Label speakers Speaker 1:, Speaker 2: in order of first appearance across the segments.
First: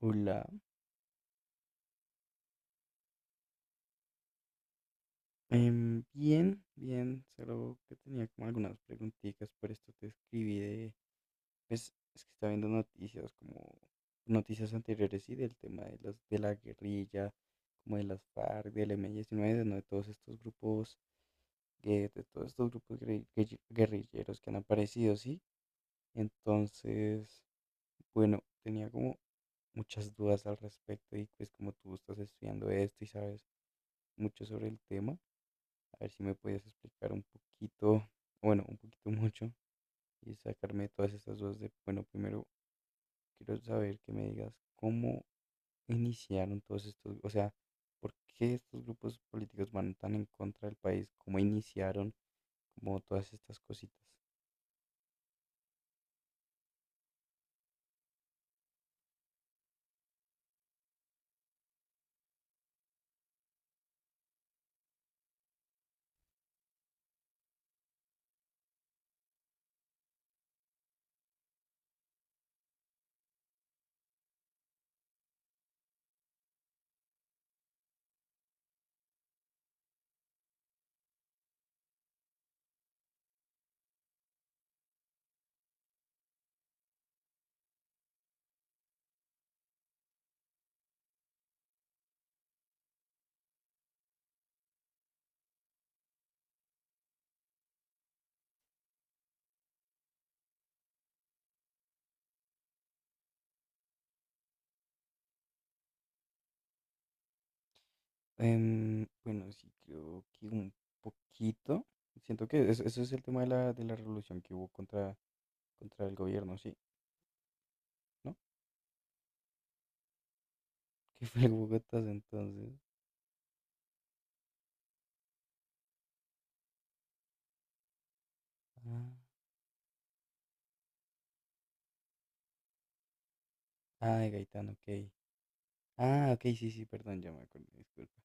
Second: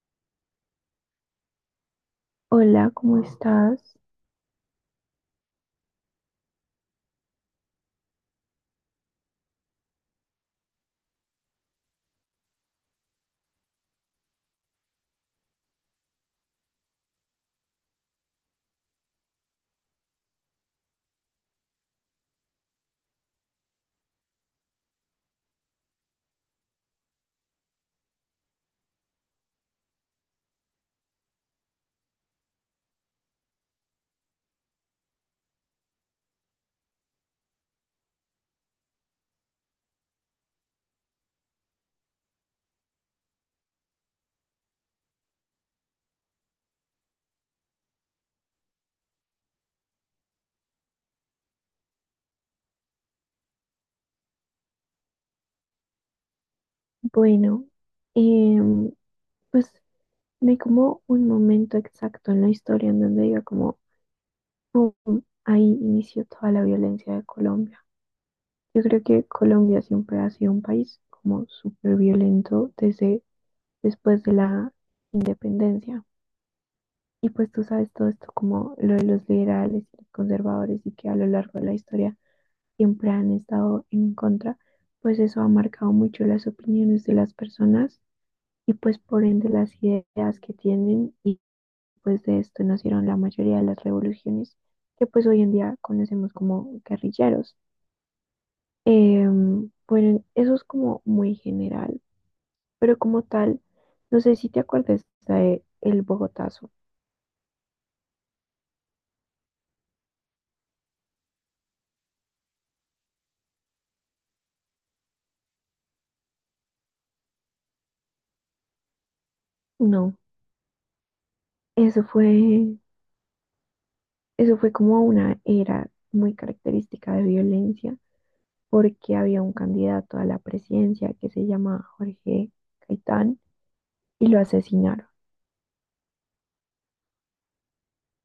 Speaker 1: Hola.
Speaker 2: Hola, ¿cómo estás?
Speaker 1: Bien, bien, solo que tenía como algunas preguntitas, por esto te escribí de, pues es que estaba viendo noticias como noticias anteriores y del tema de las de la guerrilla, como de las FARC, del M19, ¿no? De todos estos grupos, de todos estos grupos guerrilleros que han aparecido, ¿sí? Entonces, bueno, tenía como muchas dudas al respecto y pues como tú estás estudiando esto y sabes mucho sobre el tema. A ver si me podías explicar un poquito, bueno, un poquito mucho y sacarme todas estas dudas de, bueno, primero quiero saber que me digas cómo iniciaron todos estos, o sea, por qué estos grupos políticos van tan en contra del país, cómo iniciaron como todas estas cositas.
Speaker 2: Bueno, em, pues no hay como un momento exacto en la historia en donde diga como pum, ahí inició toda la violencia de Colombia. Yo creo que Colombia siempre ha sido un país como súper violento desde después de la independencia. Y pues tú sabes todo esto como lo de los liberales y los conservadores y que a lo largo de la historia siempre han estado en contra, pues eso ha marcado mucho las opiniones de las personas y pues por ende las ideas que tienen y pues de esto nacieron la mayoría de las revoluciones que pues hoy en día conocemos como guerrilleros. Eh, bueno, eso es como muy general, pero como tal, no sé si te acuerdas de el Bogotazo.
Speaker 1: Bueno, sí, creo que un poquito. Siento que eso es el tema de de la revolución que hubo contra, contra el gobierno, sí, ¿no?
Speaker 2: No,
Speaker 1: Que fue el Bogotá
Speaker 2: eso
Speaker 1: entonces.
Speaker 2: fue, eso fue como una era muy característica de violencia
Speaker 1: Ah,
Speaker 2: porque había un candidato a la presidencia que se llama Jorge Caitán
Speaker 1: ah, de
Speaker 2: y lo
Speaker 1: Gaitán, ok.
Speaker 2: asesinaron.
Speaker 1: Ah, ok, sí, sí, perdón, ya me acordé, disculpa.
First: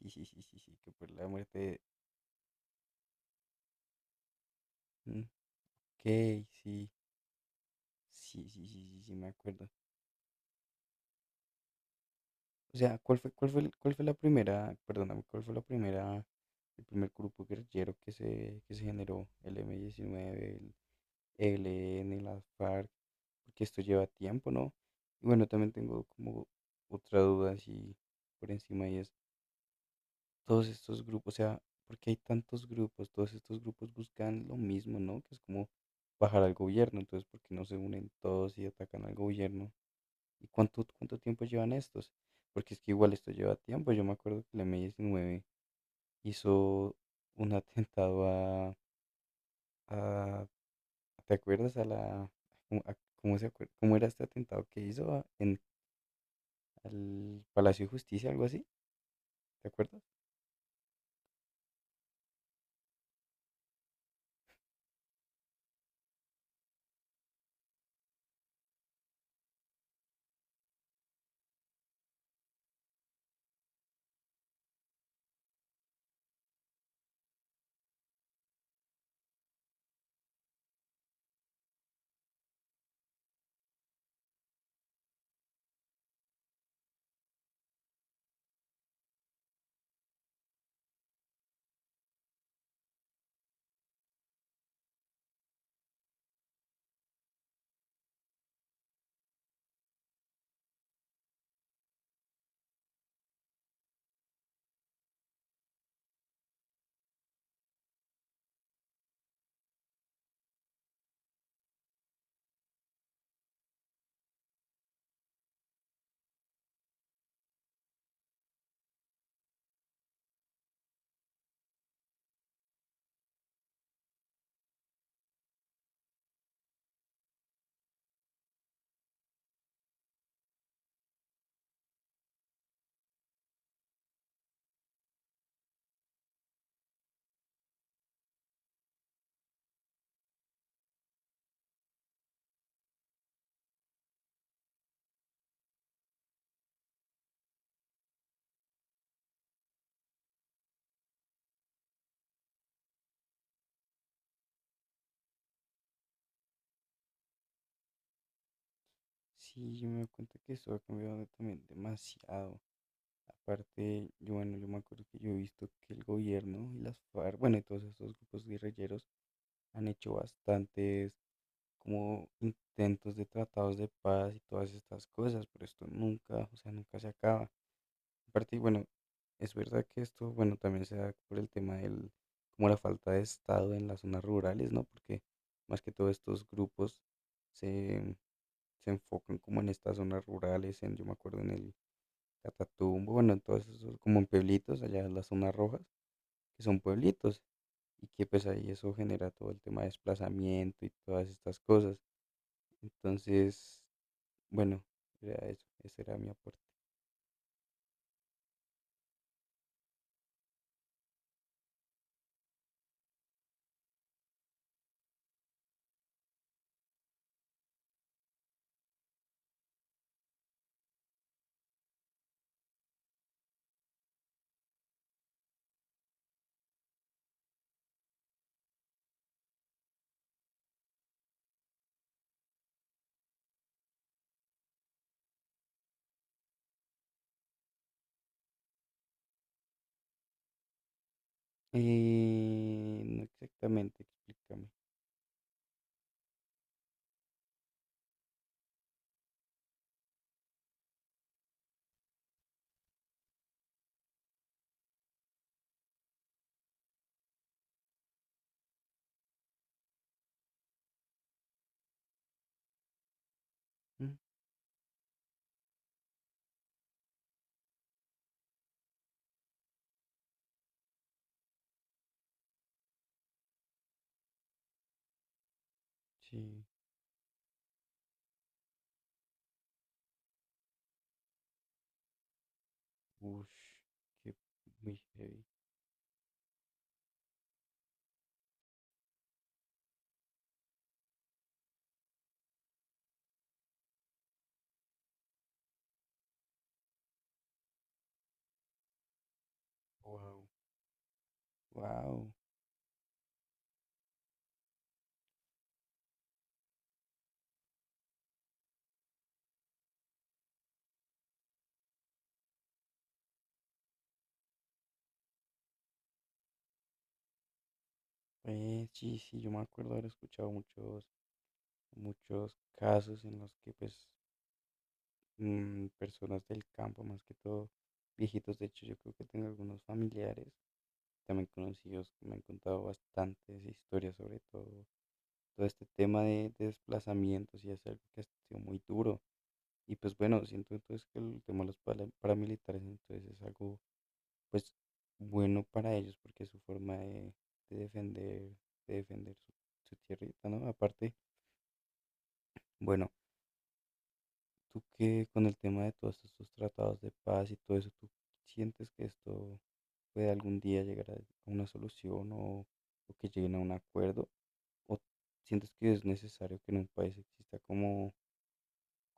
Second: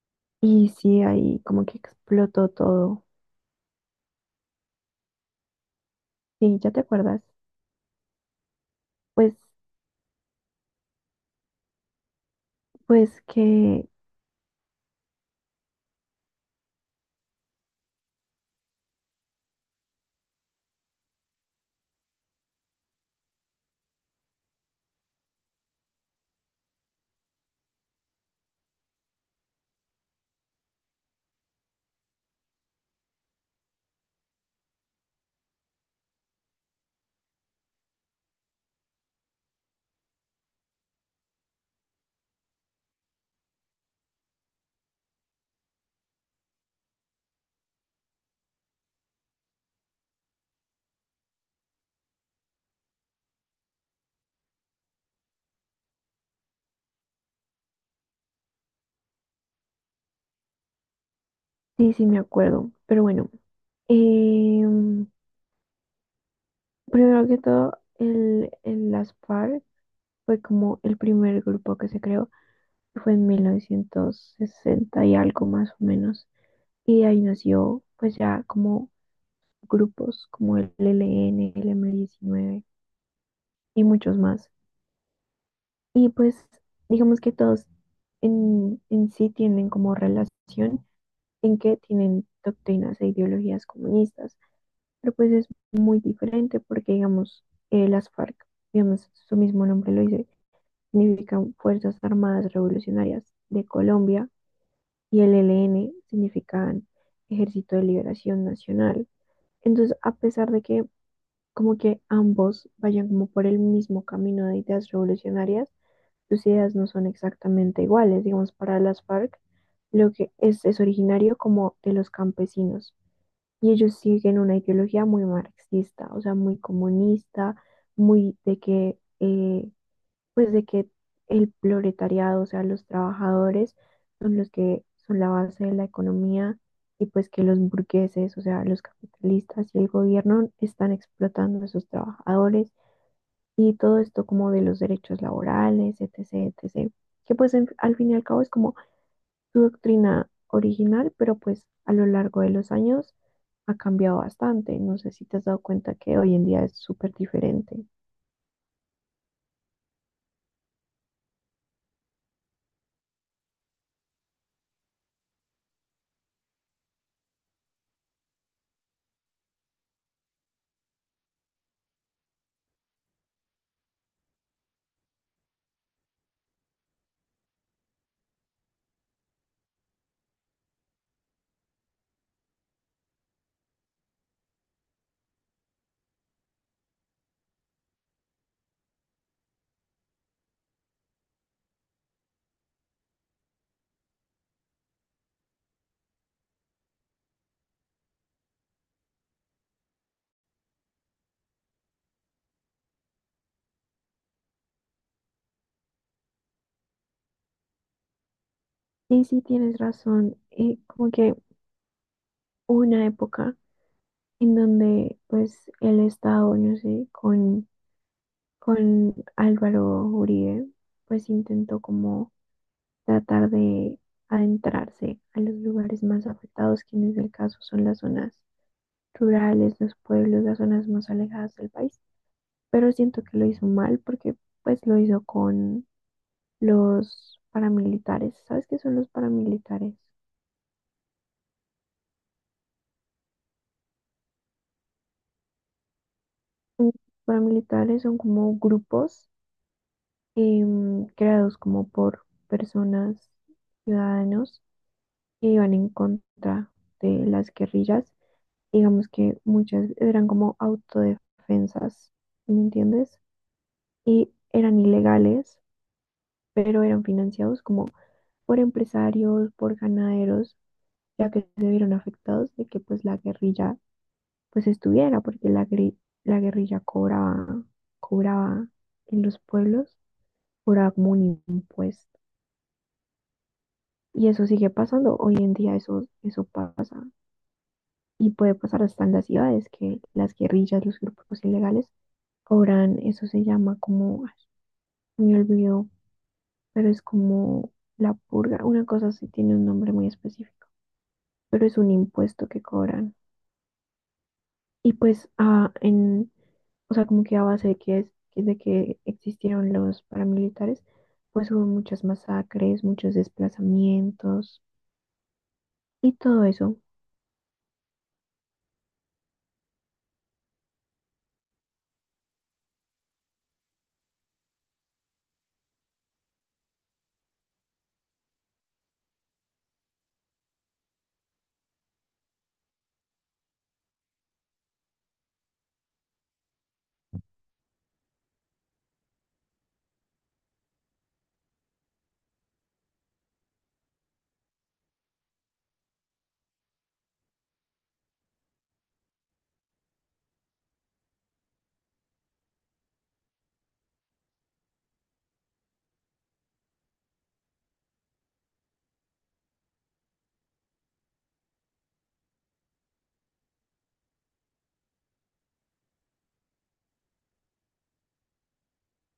Speaker 1: Sí, sí, sí, sí,
Speaker 2: Y
Speaker 1: sí, que
Speaker 2: sí,
Speaker 1: por la
Speaker 2: ahí
Speaker 1: muerte
Speaker 2: como que
Speaker 1: de...
Speaker 2: explotó todo.
Speaker 1: Mm. Ok,
Speaker 2: Sí, ¿ya te
Speaker 1: sí,
Speaker 2: acuerdas?
Speaker 1: sí, sí, sí, sí, sí, me
Speaker 2: Pues,
Speaker 1: acuerdo. O sea,
Speaker 2: pues que
Speaker 1: cuál fue la primera, perdóname, cuál fue la primera, el primer grupo guerrillero que que se generó? ¿El M-19, el ELN, las FARC? Porque esto lleva tiempo, ¿no? Y bueno, también tengo como otra duda así por encima y es... todos estos grupos, o sea, porque hay tantos grupos, todos estos grupos buscan lo mismo, ¿no? Que es como bajar al gobierno. Entonces, ¿por qué no se unen todos y atacan al gobierno? ¿Y cuánto tiempo llevan estos? Porque es que igual esto lleva tiempo, yo me acuerdo que el M19 hizo un atentado a- ¿te acuerdas? A la, ¿cómo, a- cómo se acuer- cómo era este atentado que hizo en al Palacio de Justicia, algo así? ¿Te acuerdas?
Speaker 2: sí, sí me acuerdo. Pero bueno, em, primero que todo, el Las FARC fue como el primer grupo que se creó, que fue en 1960 y algo más o menos. Y de ahí nació pues ya como grupos como el ELN, el M-19 y muchos más. Y pues digamos que todos en sí tienen como relación en que tienen doctrinas e ideologías comunistas, pero pues es muy diferente porque, digamos, las FARC, digamos, su mismo nombre lo dice, significan Fuerzas Armadas Revolucionarias de Colombia y el ELN significan Ejército de Liberación Nacional. Entonces, a pesar de que como que ambos vayan como por el mismo camino de ideas revolucionarias, sus ideas no son exactamente iguales. Digamos, para las FARC, lo que es originario como de los campesinos, y ellos siguen una ideología muy marxista, o sea, muy comunista, muy de que, pues de que el proletariado, o sea, los trabajadores son los que son la base de la economía y pues que los burgueses, o sea, los capitalistas y el gobierno están explotando a sus trabajadores y todo esto como de los derechos laborales, etcétera, etcétera, que pues en- al fin y al cabo es como su doctrina original, pero pues a lo largo de los años ha cambiado bastante. No sé si te has dado cuenta que hoy en día es súper diferente.
Speaker 1: Sí, yo me doy cuenta que eso ha cambiado también demasiado. Aparte, yo, bueno, yo me acuerdo que yo he visto que el gobierno y las FARC, bueno, y todos estos grupos guerrilleros han hecho bastantes como intentos de tratados de paz y todas estas cosas, pero esto nunca, o sea, nunca se acaba. Aparte, y bueno, es verdad que esto, bueno, también se da por el tema del, como la falta de Estado en las zonas rurales, ¿no? Porque más que todo estos grupos se, se enfocan como en estas zonas rurales, en, yo me acuerdo en el Catatumbo, bueno, en todos esos, como en pueblitos, allá en las zonas rojas, que son pueblitos, y que pues ahí eso genera todo el tema de desplazamiento y todas estas cosas. Entonces, bueno, era eso, ese era mi aporte.
Speaker 2: Sí, sí, tienes razón. Como que hubo una época en donde pues el Estado, no sé, con Álvaro Uribe, pues intentó como tratar de adentrarse a los lugares más afectados, que en el caso son las zonas rurales, los pueblos, las zonas más alejadas del país. Pero siento que lo hizo mal porque pues lo hizo con los paramilitares. ¿Sabes qué son los paramilitares?
Speaker 1: No exactamente, explícame.
Speaker 2: Mm, paramilitares son como grupos creados como por personas, ciudadanos, que iban en contra de las guerrillas. Digamos que muchas eran como autodefensas, ¿me entiendes?
Speaker 1: Mm.
Speaker 2: Y eran ilegales, pero eran financiados como por empresarios, por ganaderos ya que se vieron afectados de que pues la guerrilla pues estuviera, porque la, gri- la
Speaker 1: Sí,
Speaker 2: guerrilla cobraba, cobraba en los pueblos, cobraba como un impuesto.
Speaker 1: uff,
Speaker 2: Y
Speaker 1: qué
Speaker 2: eso sigue
Speaker 1: muy
Speaker 2: pasando, hoy
Speaker 1: heavy.
Speaker 2: en día eso, eso pasa y puede pasar hasta en las ciudades, que las guerrillas, los grupos ilegales cobran, eso se llama como, ay, me olvidó, pero es como la purga, una cosa así tiene un nombre muy
Speaker 1: Wow.
Speaker 2: específico, pero es un
Speaker 1: Wow.
Speaker 2: impuesto que cobran. Y pues, o sea, como que a base de que, de que existieron los paramilitares, pues hubo muchas masacres, muchos desplazamientos y todo eso.
Speaker 1: Sí, sí, yo me acuerdo haber escuchado muchos, muchos casos en los que pues mm, personas del campo, más que todo viejitos. De hecho, yo creo que tengo algunos familiares, también conocidos, que me han contado bastantes historias sobre todo este tema de desplazamientos y es algo que ha sido muy duro. Y pues bueno, siento entonces que el tema de los paramilitares entonces es algo pues bueno para ellos porque es su forma de defender, de defender su, su tierrita, ¿no? Aparte, bueno. Tú qué con el tema de todos estos tratados de paz y todo eso, ¿tú sientes que esto puede algún día llegar a una solución o que lleguen a un acuerdo? ¿O sientes que es necesario que en un país exista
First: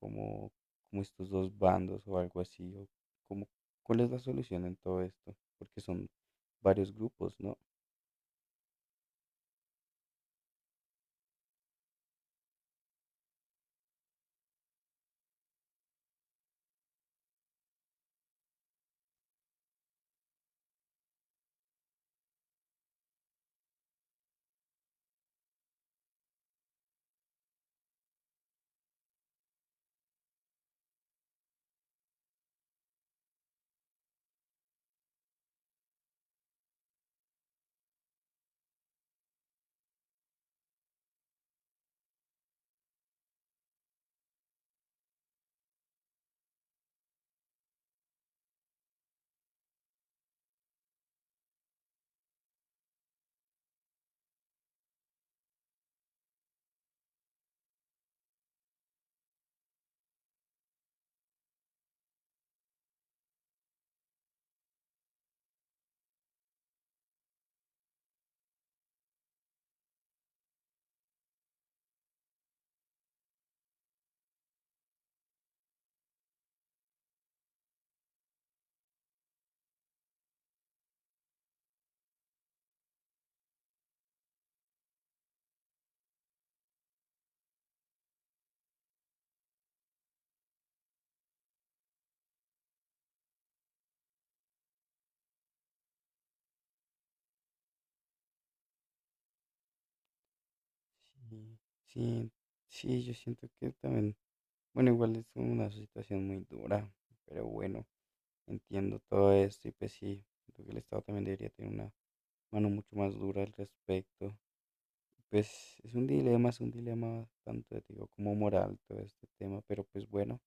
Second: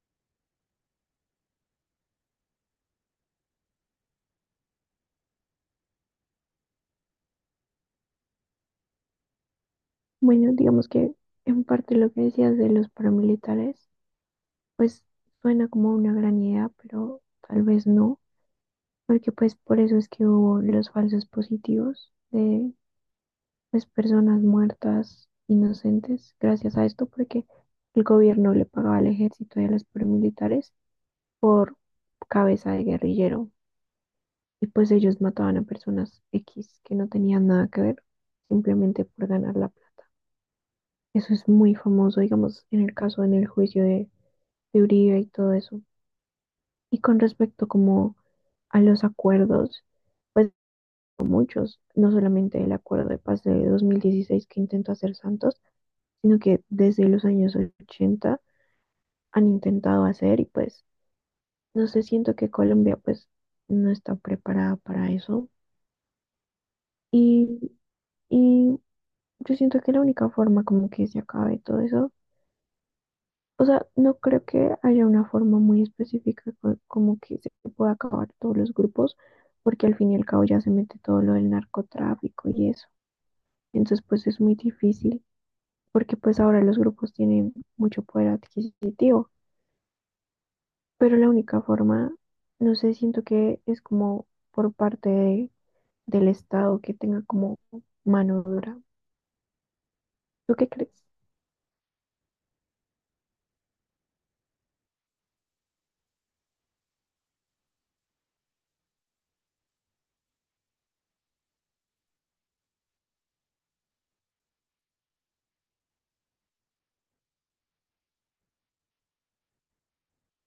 Speaker 1: como, como estos dos bandos o algo así? ¿O como, cuál es la solución en todo esto? Porque son varios grupos, ¿no?
Speaker 2: Bueno, digamos que en parte lo que decías de los paramilitares, pues suena como una gran idea, pero tal vez no, porque pues por eso es que hubo los falsos positivos de pues personas muertas inocentes gracias a esto, porque el gobierno le pagaba al ejército y a los paramilitares por cabeza de guerrillero. Y pues ellos mataban a personas X que no tenían nada que ver, simplemente por ganar la plata. Eso es muy famoso, digamos, en el caso, en el juicio de Uribe y todo eso. Y con respecto como a los acuerdos, pues muchos, no solamente el acuerdo de paz de 2016 que intentó hacer Santos, sino que desde los años 80 han intentado hacer y pues no sé, siento que Colombia pues no está preparada para eso. Y, y yo siento que la única forma como que se acabe todo eso, o sea, no creo que haya una forma muy específica co- como que se pueda acabar todos los grupos, porque al fin y al cabo ya se mete todo lo del narcotráfico y eso. Entonces, pues es muy difícil, porque pues ahora los grupos tienen mucho poder adquisitivo, pero la única forma, no sé, siento que es como por parte de- del Estado que tenga como mano dura. ¿Tú qué crees?
Speaker 1: Sí, sí, sí, yo siento que también, bueno, igual es una situación muy dura, pero bueno. Entiendo todo esto y pues sí, creo que el Estado también debería tener una mano mucho más dura al respecto. Pues es un dilema tanto, te digo, como moral todo este tema, pero pues bueno,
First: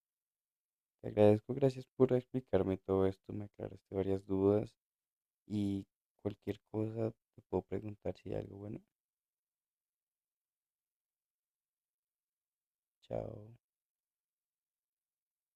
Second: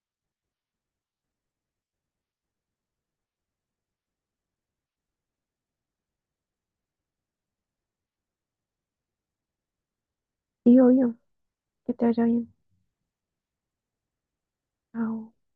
Speaker 1: te agradezco, gracias por explicarme todo esto, me aclaraste varias dudas y cualquier cosa te puedo preguntar si hay algo bueno.
Speaker 2: Y obvio, que te vaya bien.
Speaker 1: Chao.
Speaker 2: Ah,